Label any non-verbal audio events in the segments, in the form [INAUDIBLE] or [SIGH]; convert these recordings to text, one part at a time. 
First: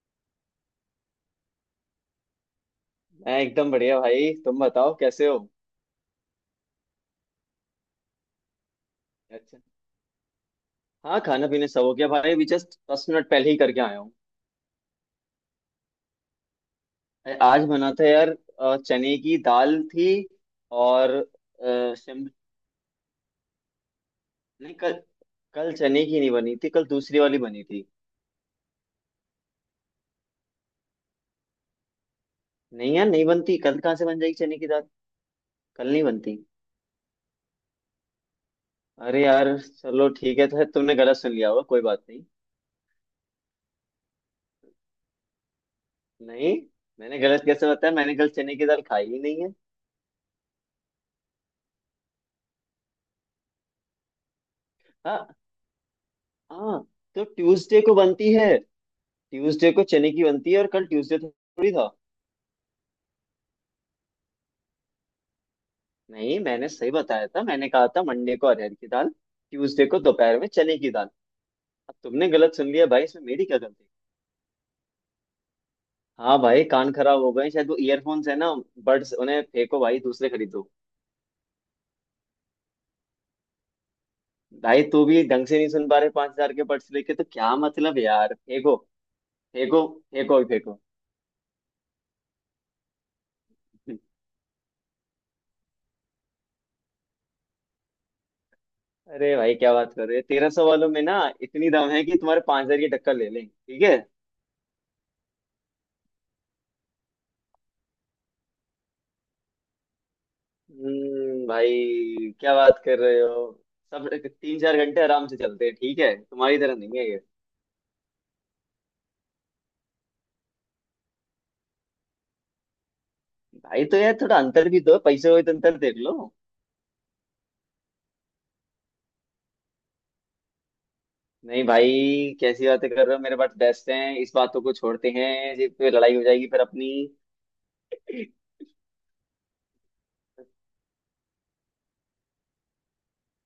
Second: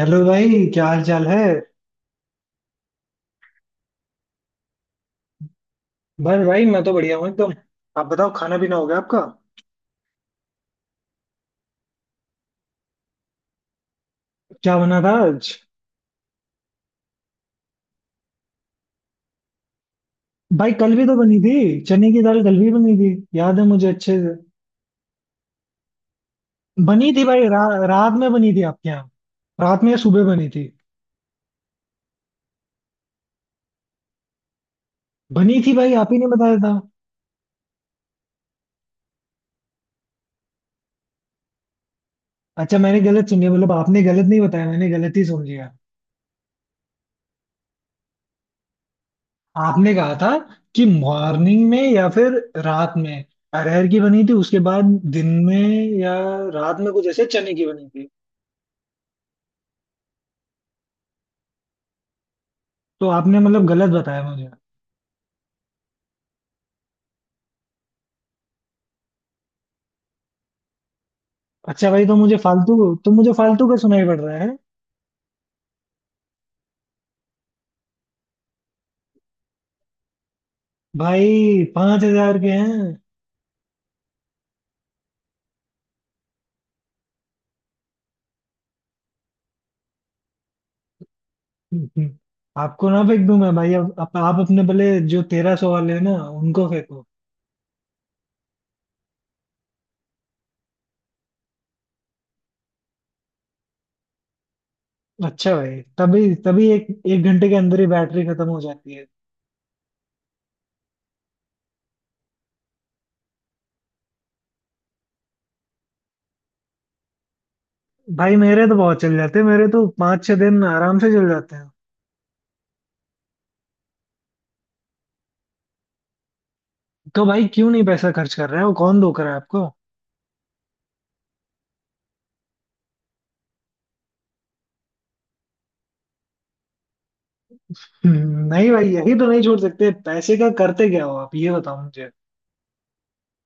Hello भाई, क्या हाल चाल है। मैं एकदम बढ़िया भाई। तुम बताओ कैसे हो? बस भाई, मैं तो बढ़िया हूँ एकदम। आप बताओ, खाना पीना हो गया आपका। अच्छा। हाँ, खाना पीना सब हो गया भाई। अभी जस्ट 10 मिनट पहले ही करके आया हूँ। क्या बना था आज। अरे, आज बना था यार। चने की दाल थी। भाई कल भी और तो बनी थी। चने की शिम। दाल कल भी बनी थी, याद है मुझे अच्छे से। नहीं, कल। कल चने की नहीं बनी थी। कल बनी दूसरी थी वाली भाई, बनी रा, थी। रात में बनी थी आपके यहाँ। रात में या सुबह बनी थी। नहीं यार, नहीं बनती। कल कहाँ से बन जाएगी चने की दाल? बनी थी कल भाई नहीं आप ही ने बनती। बताया था। अरे यार, चलो ठीक है तो तुमने गलत सुन लिया होगा। कोई बात नहीं। अच्छा, मैंने गलत सुन लिया, मतलब आपने गलत नहीं बताया, मैंने गलत ही सुन लिया। नहीं। मैंने गलत कैसे बताया? मैंने कल चने की दाल खाई ही नहीं है। आपने कहा था कि मॉर्निंग में या फिर रात में अरहर की बनी थी, उसके बाद दिन हाँ। में या हाँ। रात में कुछ तो ऐसे चने की ट्यूसडे बनी को थी। बनती है। ट्यूसडे को चने की बनती है और कल ट्यूसडे थोड़ी था। तो आपने मतलब गलत बताया मुझे। नहीं, मैंने सही बताया था। मैंने कहा था मंडे को अरहर की दाल। ट्यूसडे को दोपहर में चने की दाल। अच्छा अब भाई, तो तुमने मुझे गलत सुन फालतू लिया भाई। तो इसमें मुझे मेरी क्या फालतू का गलती? सुनाई पड़ रहा है। हाँ भाई, कान खराब हो गए शायद। वो ईयरफोन्स है ना? बड्स उन्हें फेंको भाई, दूसरे खरीदो। भाई 5,000 के हैं। भाई तू भी ढंग से नहीं सुन पा रहे। 5,000 के बड्स लेके तो क्या मतलब यार? फेंको। फेंको। फेंको ही फेंको। आपको ना फेंक दूं मैं भाई, अब [LAUGHS] अब आप अपने भले। जो 1,300 वाले हैं ना उनको फेंको। अरे भाई, क्या बात कर रहे हो? 1,300 वालों में ना इतनी दम है कि तुम्हारे 5,000 की टक्कर ले लें, ठीक है। अच्छा भाई, तभी तभी एक एक घंटे के अंदर ही बैटरी खत्म हो जाती है। भाई क्या बात कर रहे हो? सब 3-4 घंटे आराम से चलते हैं, ठीक है। तुम्हारी तरह नहीं है ये। भाई मेरे तो बहुत चल जाते हैं, मेरे तो 5-6 दिन आराम से चल जाते हैं। भाई तो यार थोड़ा अंतर भी दो। पैसे हो तो अंतर देख लो। तो भाई क्यों नहीं पैसा खर्च कर रहे हो, कौन धोखा रहा है आपको। नहीं भाई। कैसी बातें कर रहे हो? मेरे पास बेस्ट हैं। इस बातों को छोड़ते हैं जी, फिर लड़ाई हो जाएगी फिर अपनी। हम्म, नहीं भाई, यही तो नहीं छोड़ सकते। पैसे का करते क्या हो आप, ये बताओ मुझे।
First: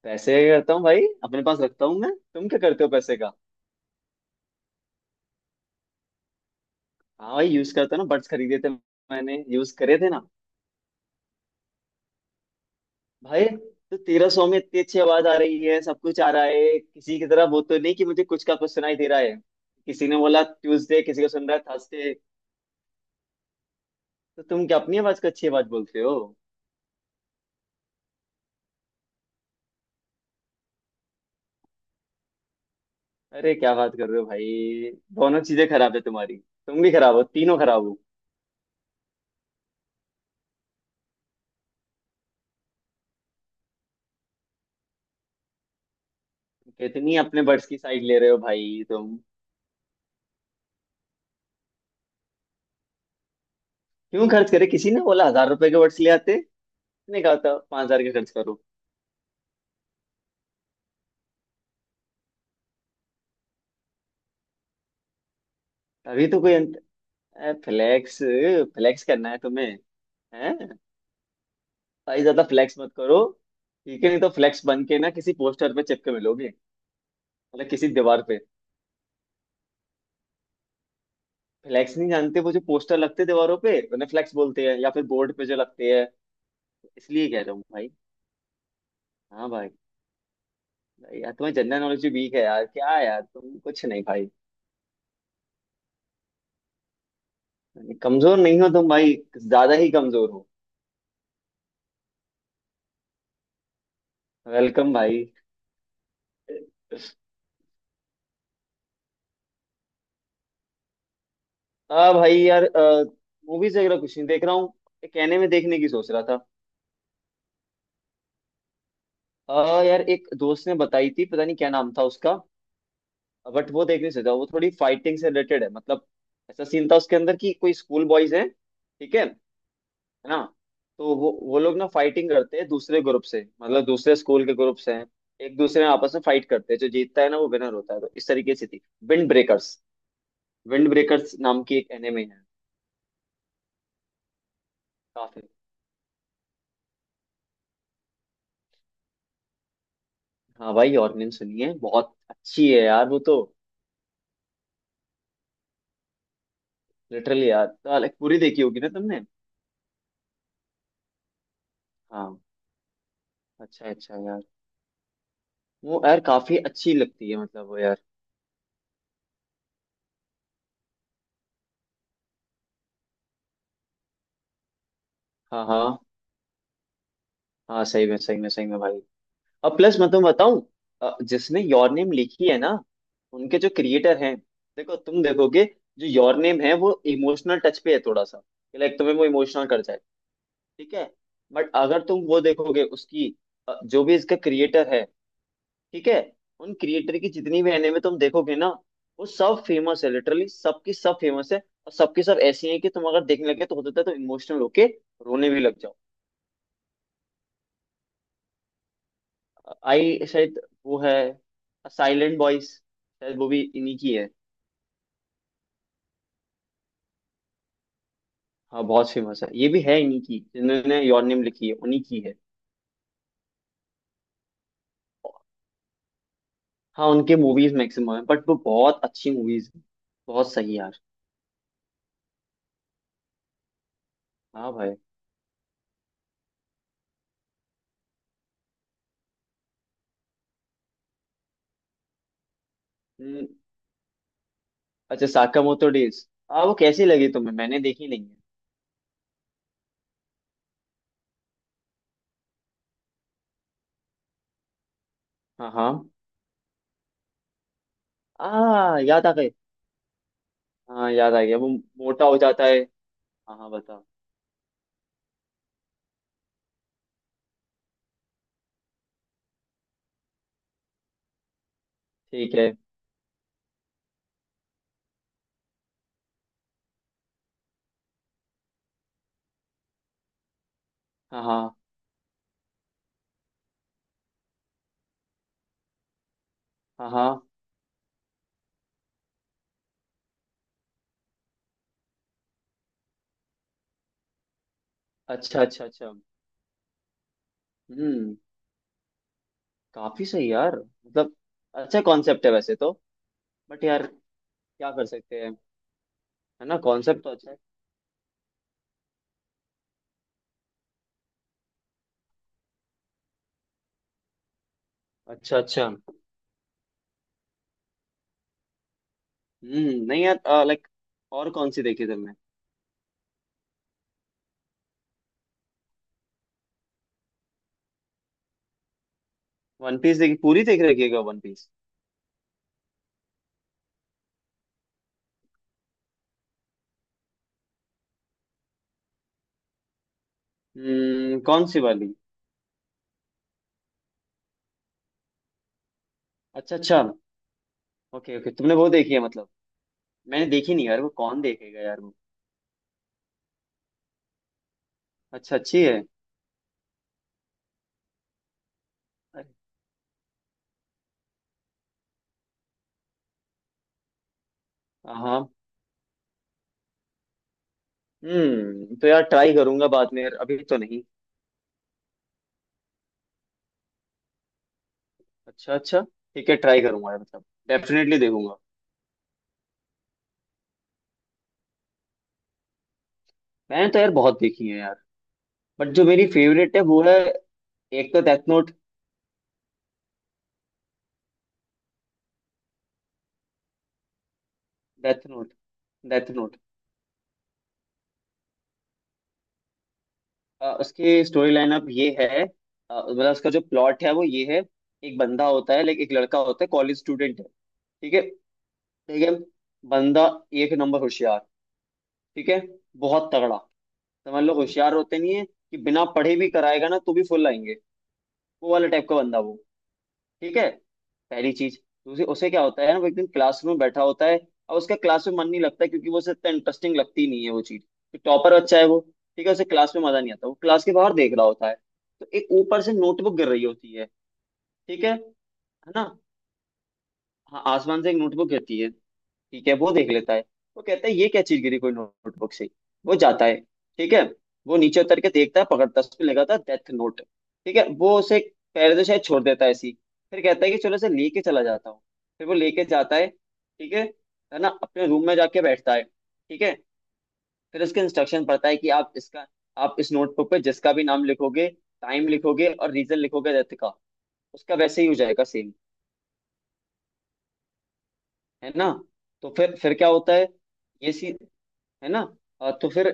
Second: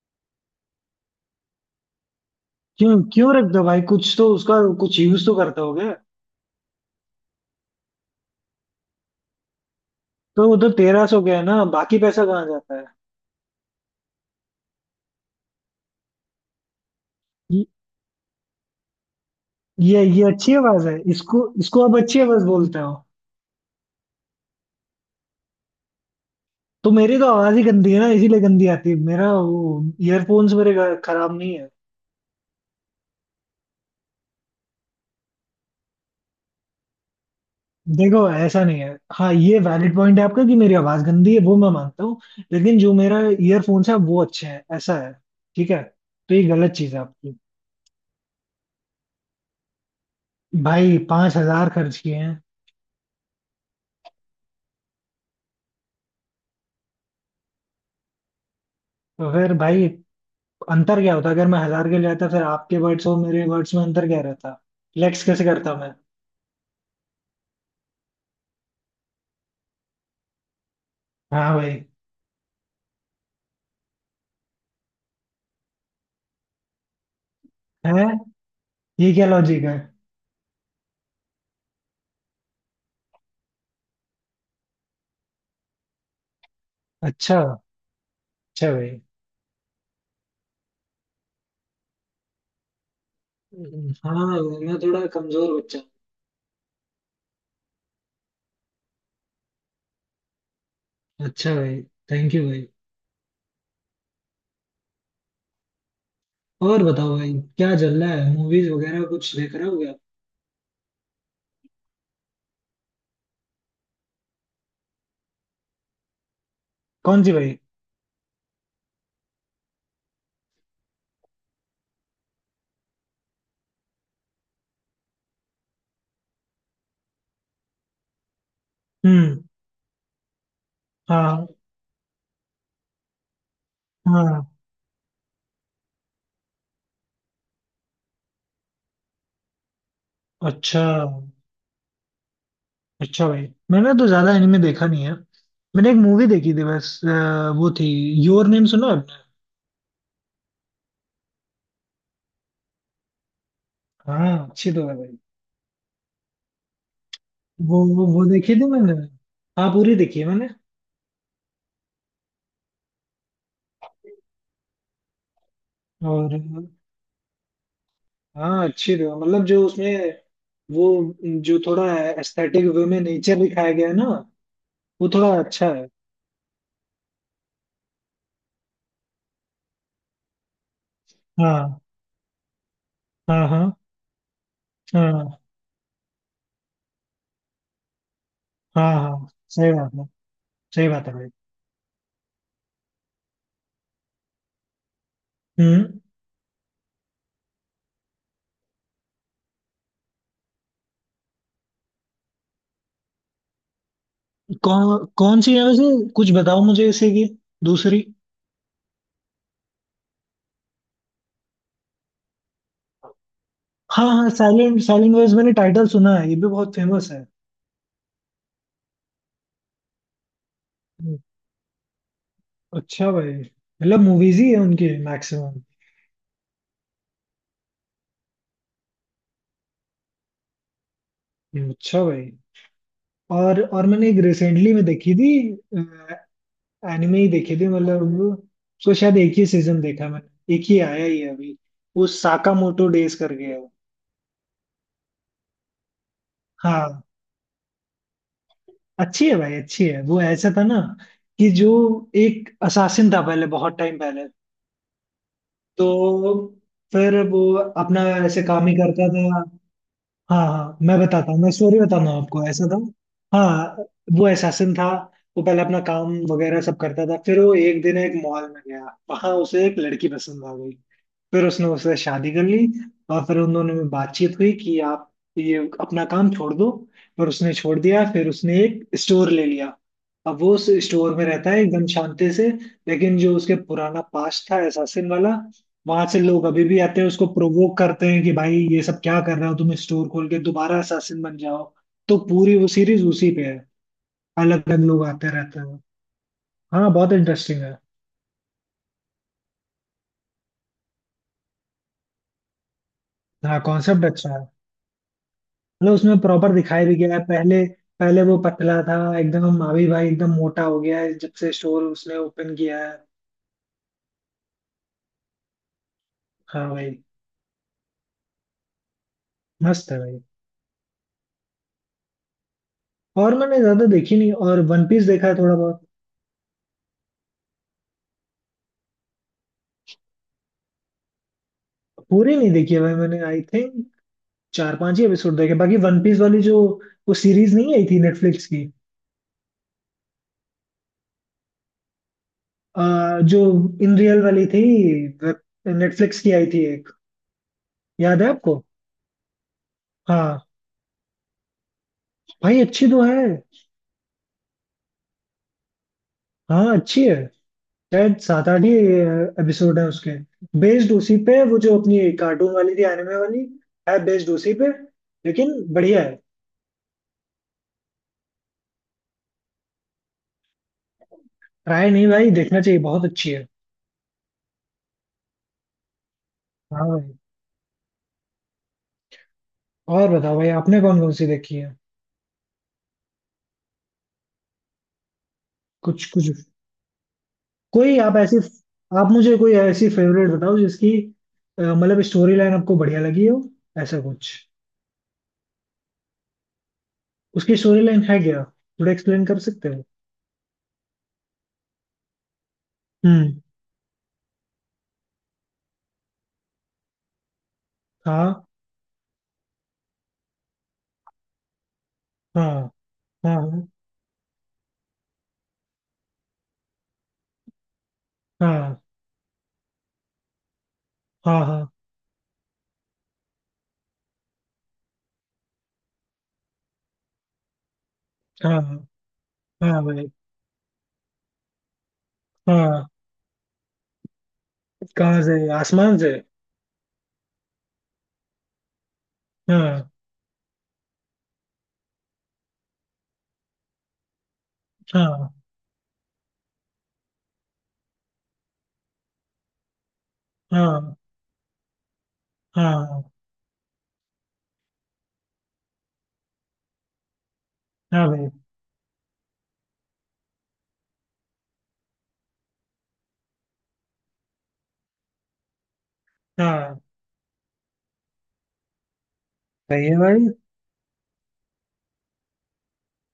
पैसे करता हूँ भाई, अपने पास रखता हूँ मैं। तुम क्या करते हो क्यों पैसे का? क्यों रखता भाई, कुछ तो उसका कुछ यूज तो करता हो गया। हाँ भाई, यूज करता हूँ ना। बड्स खरीदे थे। मैंने यूज करे थे ना। तो वो तो 1,300 गया ना, बाकी पैसा कहाँ जाता है। भाई, तो 1,300 में इतनी अच्छी आवाज आ रही है, सब कुछ आ रहा है। किसी की तरह वो ये तो नहीं कि मुझे कुछ का कुछ सुनाई दे रहा है। ये किसी ने ये बोला अच्छी आवाज है, ट्यूसडे, किसी को इसको सुन रहा है इसको आप थर्सडे। अच्छी आवाज बोलते हो। तो तुम क्या अपनी आवाज को अच्छी आवाज बोलते हो? तो मेरी तो आवाज ही गंदी है ना, इसीलिए गंदी आती है। मेरा वो ईयरफोन्स, खराब नहीं है। अरे क्या बात कर रहे हो भाई। दोनों चीजें खराब है तुम्हारी, तुम भी खराब हो, तीनों खराब हो। देखो ऐसा नहीं है, हाँ ये वैलिड पॉइंट है आपका कि मेरी आवाज गंदी है, वो मैं मानता हूँ। लेकिन जो मेरा ईयरफोन्स है वो अच्छे हैं, ऐसा है। ठीक है। तो ये गलत चीज है कितनी आपकी। अपने बर्ड्स की साइड ले रहे हो भाई तुम। भाई पांच हजार खर्च किए हैं। क्यों खर्च करे? किसी ने बोला 1,000 रुपए के बर्ड्स ले आते? नहीं कहा था 5,000 के खर्च करो। तो फिर भाई अंतर क्या होता अगर मैं हजार के ले आता, फिर आपके वर्ड्स और मेरे वर्ड्स में अंतर क्या रहता। फ्लेक्स कैसे करता मैं। अभी तो कोई। फ्लेक्स। फ्लेक्स करना है तुम्हें? है? हाँ भाई। भाई ज्यादा फ्लेक्स मत करो। ठीक है, नहीं तो फ्लेक्स बन के ना किसी पोस्टर पे चिपके मिलोगे। मतलब किसी है। दीवार पे। ये क्या लॉजिक है। फ्लेक्स नहीं जानते? वो जो पोस्टर लगते हैं दीवारों पे उन्हें फ्लेक्स बोलते हैं, या फिर बोर्ड पे जो लगते हैं। इसलिए अच्छा, कह रहा हूँ भाई। अच्छा भाई। हाँ भाई। भाई यार, तुम्हारी जनरल नॉलेज भी वीक है यार। क्या यार तुम, कुछ नहीं भाई। हाँ। मैं थोड़ा कमजोर बच्चा कमजोर नहीं हो तुम भाई। ज्यादा ही कमजोर हो। हूँ। अच्छा भाई, थैंक यू भाई। वेलकम भाई। और बताओ भाई क्या चल रहा है, मूवीज वगैरह कुछ देख रहे हो क्या। हाँ भाई यार। मूवीज वगैरह कुछ नहीं देख रहा हूँ। कहने में देखने की सोच रहा था। कौन सी भाई। यार एक दोस्त ने बताई थी, पता नहीं क्या नाम था उसका। बट वो देख नहीं सकता, वो थोड़ी फाइटिंग से रिलेटेड है मतलब। ऐसा सीन था उसके अंदर कि कोई स्कूल बॉयज हैं, ठीक है, है। हम्म। ना। तो वो हाँ। वो लोग ना फाइटिंग करते हैं दूसरे ग्रुप से, मतलब दूसरे हाँ। स्कूल के ग्रुप से हैं। एक दूसरे में आपस में फाइट करते हैं, जो जीतता है ना वो विनर होता है, तो इस तरीके से थी। Wind breakers. अच्छा। विंड ब्रेकर्स नाम की एक एनिमे है। अच्छा भाई, मैंने तो ज्यादा एनिमे देखा नहीं है। काफी। मैंने एक मूवी देखी थी बस, वो थी। योर नेम सुना है आपने। हाँ भाई, और नहीं सुनी है? बहुत अच्छी है यार वो तो। हाँ अच्छी तो है भाई। लिटरली यार वो तो, वो like, वो पूरी देखी देखी थी होगी ना मैंने। तुमने? हाँ पूरी देखी है मैंने। हाँ। अच्छा, अच्छा यार। वो यार और काफी अच्छी लगती है, मतलब वो यार। हाँ अच्छी थी, मतलब जो उसमें, वो जो थोड़ा एस्थेटिक वे में नेचर दिखाया गया है ना, वो थोड़ा हाँ, अच्छा है। हाँ। हाँ, सही में, सही में, सही में भाई। अब प्लस मैं तुम्हें बताऊं। जिसने हाँ। योर नेम लिखी है ना? हाँ। उनके जो हाँ। क्रिएटर हैं। देखो, तुम हाँ। देखोगे। जो योर नेम है वो इमोशनल टच पे है थोड़ा सा। हाँ। लाइक, तुम्हें वो हाँ। इमोशनल सही कर बात जाए। है, सही ठीक है। बात है भाई। बट अगर तुम वो देखोगे उसकी। जो भी इसका क्रिएटर है। हम्म ठीक है। उन क्रिएटर की जितनी भी एनिमे तुम देखोगे ना। वो सब फेमस है, लिटरली सबकी सब फेमस है। और सबकी सब ऐसी है कि तुम अगर देखने लगे तो होता है, तो इमोशनल होके। कौन कौन रोने सी भी है लग वैसे। जाओ। कुछ बताओ मुझे इसे की दूसरी। आई शायद। वो है। साइलेंट बॉयज शायद वो भी इन्हीं हाँ, की है। हाँ, साइलेंट, साइलेंट वॉइस मैंने टाइटल सुना है, ये भी बहुत फेमस है। हाँ बहुत फेमस है, ये भी है इन्हीं की, जिन्होंने हम्म, योर नेम लिखी है उन्हीं की है। अच्छा भाई मतलब मूवीज ही है उनके मैक्सिमम। हाँ, उनके मूवीज मैक्सिमम है, बट वो बहुत अच्छी मूवीज हैं। बहुत सही यार। अच्छा भाई, और मैंने एक हाँ रिसेंटली में भाई। देखी थी। एनिमे ही देखी थी, मतलब उसको शायद एक ही सीजन देखा मैंने, एक ही आया ही है अभी। वो साकामोटो डेज करके हम्म, है वो। अच्छा, साकामोतो डेज, हाँ वो हाँ कैसी लगी तुम्हें? मैंने देखी नहीं है। अच्छी है भाई, अच्छी है। वो ऐसा था ना कि जो एक असासिन था पहले, बहुत टाइम पहले। हाँ, तो हाँ। फिर वो अपना ऐसे काम ही आ करता था। याद आ गए। हाँ हाँ मैं हाँ, बताता याद हूँ, आ मैं गया वो। स्टोरी बताता हूँ मोटा हो आपको, ऐसा जाता था। है। हाँ, हाँ हाँ। बता। वो एसासिन था, वो पहले अपना काम वगैरह सब करता था, फिर वो एक दिन एक मॉल में गया, वहां उसे एक लड़की पसंद आ गई, फिर उसने उससे शादी कर ठीक ली। है। और फिर उन दोनों में बातचीत हुई कि आप ये अपना काम छोड़ दो। पर उसने छोड़ दिया, फिर उसने एक स्टोर ले लिया। अब वो उस स्टोर में हाँ, रहता है हाँ। एकदम शांति से। लेकिन जो उसके पुराना पास्ट था एसासिन वाला, वहां से लोग अभी भी आते हैं, हाँ, उसको हाँ। प्रोवोक करते हैं कि भाई ये सब क्या कर रहे हो तुम, स्टोर खोल के दोबारा एसासिन बन जाओ। तो पूरी वो सीरीज उसी पे है, अलग अलग लोग आते रहते अच्छा, हैं। अच्छा, अच्छा। हाँ बहुत इंटरेस्टिंग है। हम्म। काफी सही यार, मतलब। अच्छा कॉन्सेप्ट है वैसे तो। हाँ बट कॉन्सेप्ट यार। अच्छा है। क्या कर सकते हैं। मतलब उसमें प्रॉपर है ना, दिखाया भी गया है, कॉन्सेप्ट तो अच्छा है। पहले, पहले वो पतला था एकदम, अभी भाई एकदम मोटा हो गया है जब से स्टोर उसने ओपन किया है। अच्छा, अच्छा। हाँ भाई मस्त है भाई। नहीं यार। लाइक। और कौन सी देखी तुमने? और मैंने ज्यादा देखी नहीं, और वन पीस देखा है थोड़ा बहुत। वन पीस देखी, पूरी देख रखी है क्या वन पीस? पूरी नहीं देखी है भाई मैंने, आई थिंक 4-5 ही एपिसोड देखे। बाकी वन पीस वाली जो वो सीरीज नहीं आई थी नेटफ्लिक्स की, कौन सी वाली? जो इन रियल वाली थी, नेटफ्लिक्स की आई थी अच्छा, एक। अच्छा। याद है ओके, ओके, आपको। तुमने वो देखी है मतलब? मैंने हाँ देखी नहीं यार, वो कौन देखेगा यार वो। भाई अच्छी तो है। अच्छा, अच्छी है। हाँ अच्छी है, शायद 7-8 ही अरे। एपिसोड है उसके। बेस्ड उसी पे है, वो जो अपनी कार्टून वाली थी एनिमे वाली, है बेस्ड उसी पे। हाँ। लेकिन बढ़िया है। तो यार ट्राई करूंगा बाद में यार, अभी तो नहीं। ट्राई नहीं भाई, देखना चाहिए, बहुत अच्छी है। अच्छा, अच्छा। ठीक है, ट्राई हाँ भाई। करूंगा यार, मतलब डेफिनेटली देखूंगा। और बताओ भाई आपने कौन कौन सी देखी है। मैंने तो यार बहुत देखी है यार। बट जो कुछ मेरी कुछ फेवरेट है वो है। कोई एक आप तो ऐसी। Death Note. आप मुझे कोई ऐसी फेवरेट बताओ जिसकी, मतलब स्टोरी लाइन आपको बढ़िया लगी हो, ऐसा कुछ। Death Note. Death Note. उसकी स्टोरी लाइन है क्या, थोड़ा एक्सप्लेन कर सकते हो। उसकी स्टोरी लाइन अप ये है, मतलब हम्म। उसका जो प्लॉट है वो ये है। एक बंदा होता है, लाइक एक लड़का होता है, कॉलेज स्टूडेंट है, ठीक है। हाँ। ठीक है। बंदा। एक नंबर होशियार। ठीक है। हाँ। बहुत तगड़ा। हाँ। समझ लो, होशियार होते नहीं है कि बिना पढ़े भी कराएगा ना तो भी फुल आएंगे। वो हाँ। वाला टाइप का बंदा वो। ठीक है। हाँ। पहली हाँ। चीज। दूसरी, उसे क्या होता है ना, वो एक दिन क्लास में बैठा होता है। और उसका क्लास में मन नहीं लगता क्योंकि वो उसे इतना इंटरेस्टिंग लगती नहीं है वो चीज, तो हाँ। टॉपर बच्चा है वो। हाँ। ठीक है, उसे हाँ क्लास में भाई। मजा नहीं आता, वो क्लास के बाहर देख रहा होता है। तो एक ऊपर हाँ। से नोटबुक गिर रही होती है। ठीक है कहाँ से, है आसमान ना? से। हाँ, आसमान से एक नोटबुक गिरती है। ठीक है, हाँ। वो देख लेता है। वो कहता है, ये क्या चीज गिरी? कोई नोटबुक से। वो जाता है। ठीक है। वो नीचे उतर के हाँ। देखता है, पकड़ता है, उस पे लगा था डेथ नोट। ठीक है, वो उसे। पैर से शायद छोड़ देता है ऐसी। फिर कहता है कि चलो हाँ। इसे लेके चला जाता हूँ। फिर वो लेके हाँ। जाता है, ठीक है। है ना, अपने रूम में जाके बैठता है, ठीक है। फिर उसके हाँ भाई। इंस्ट्रक्शन पढ़ता है कि आप इसका। आप इस नोटबुक पे जिसका भी नाम लिखोगे, टाइम लिखोगे और रीजन लिखोगे डेथ का। उसका वैसे ही हो जाएगा सेम। हाँ है ना। तो फिर सही फिर है क्या भाई। होता है? ये सी। है ना। तो फिर।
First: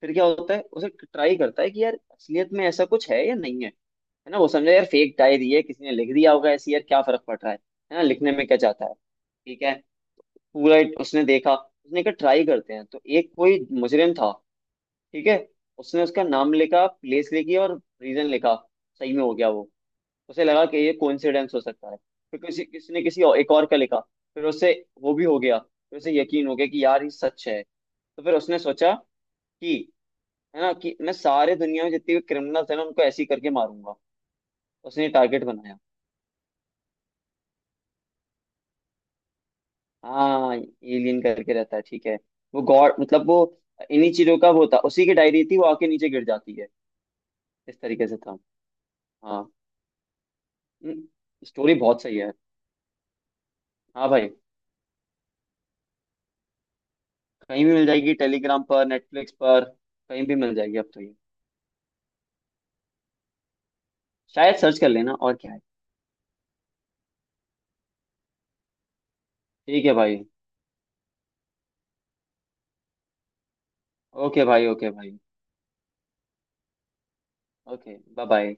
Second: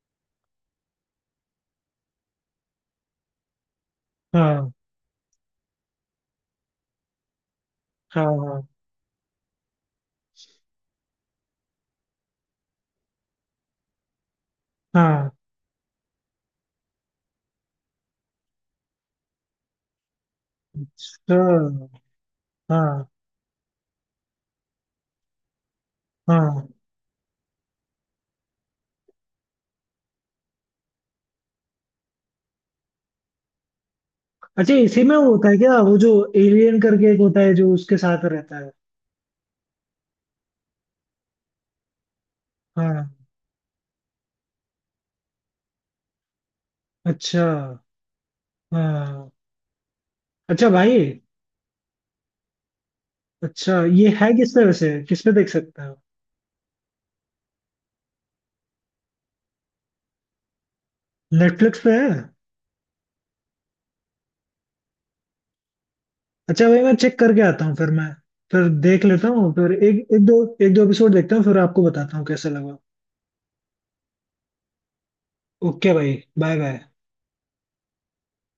फिर क्या होता है? उसे ट्राई करता है कि यार असलियत में ऐसा कुछ है या नहीं है, है ना। वो हाँ। समझे यार फेक डायरी है, किसी ने लिख दिया होगा ऐसी, यार क्या फर्क पड़ रहा है। है ना, हाँ। लिखने में क्या हाँ। जाता है, ठीक है। पूरा एक उसने देखा, उसने कहा ट्राई करते हैं तो एक कोई मुजरिम था। ठीक हाँ। है। उसने उसका नाम लिखा, प्लेस लिखी और रीजन लिखा। सही में हो गया वो। उसे लगा कि ये कोइंसिडेंस हो sure। सकता है। फिर किसी किसी ने हाँ। किसी और, एक और का लिखा। फिर उसे। वो भी हो गया, फिर उसे यकीन हो गया हाँ। कि यार ये सच है। तो फिर उसने सोचा। कि। है ना, कि मैं सारे दुनिया में जितने भी क्रिमिनल्स हैं ना उनको ऐसे ही करके मारूंगा। अच्छा इसी उसने में टारगेट होता है क्या, बनाया। वो जो एलियन करके एक होता है जो उसके साथ रहता है। हाँ, एलियन करके रहता है, ठीक है। वो गॉड हाँ। मतलब वो। इन्हीं चीजों का वो था, उसी की डायरी थी, वो आके नीचे गिर जाती है। अच्छा। इस तरीके से था। हाँ। हाँ। अच्छा भाई। स्टोरी बहुत सही है। अच्छा, हाँ ये भाई। है किस पे वैसे, किस पे देख सकते हो। कहीं भी मिल जाएगी, टेलीग्राम पर, नेटफ्लिक्स पर। कहीं भी मिल जाएगी अब तो ये। नेटफ्लिक्स पे है। शायद सर्च कर लेना, और क्या है। अच्छा भाई, मैं चेक करके आता हूँ, फिर मैं फिर देख लेता हूँ। फिर ठीक है एक भाई। एक दो एपिसोड देखता हूँ, फिर आपको बताता हूँ कैसा लगा। ओके भाई, ओके भाई। ओके भाई, bye bye. Okay, bye bye.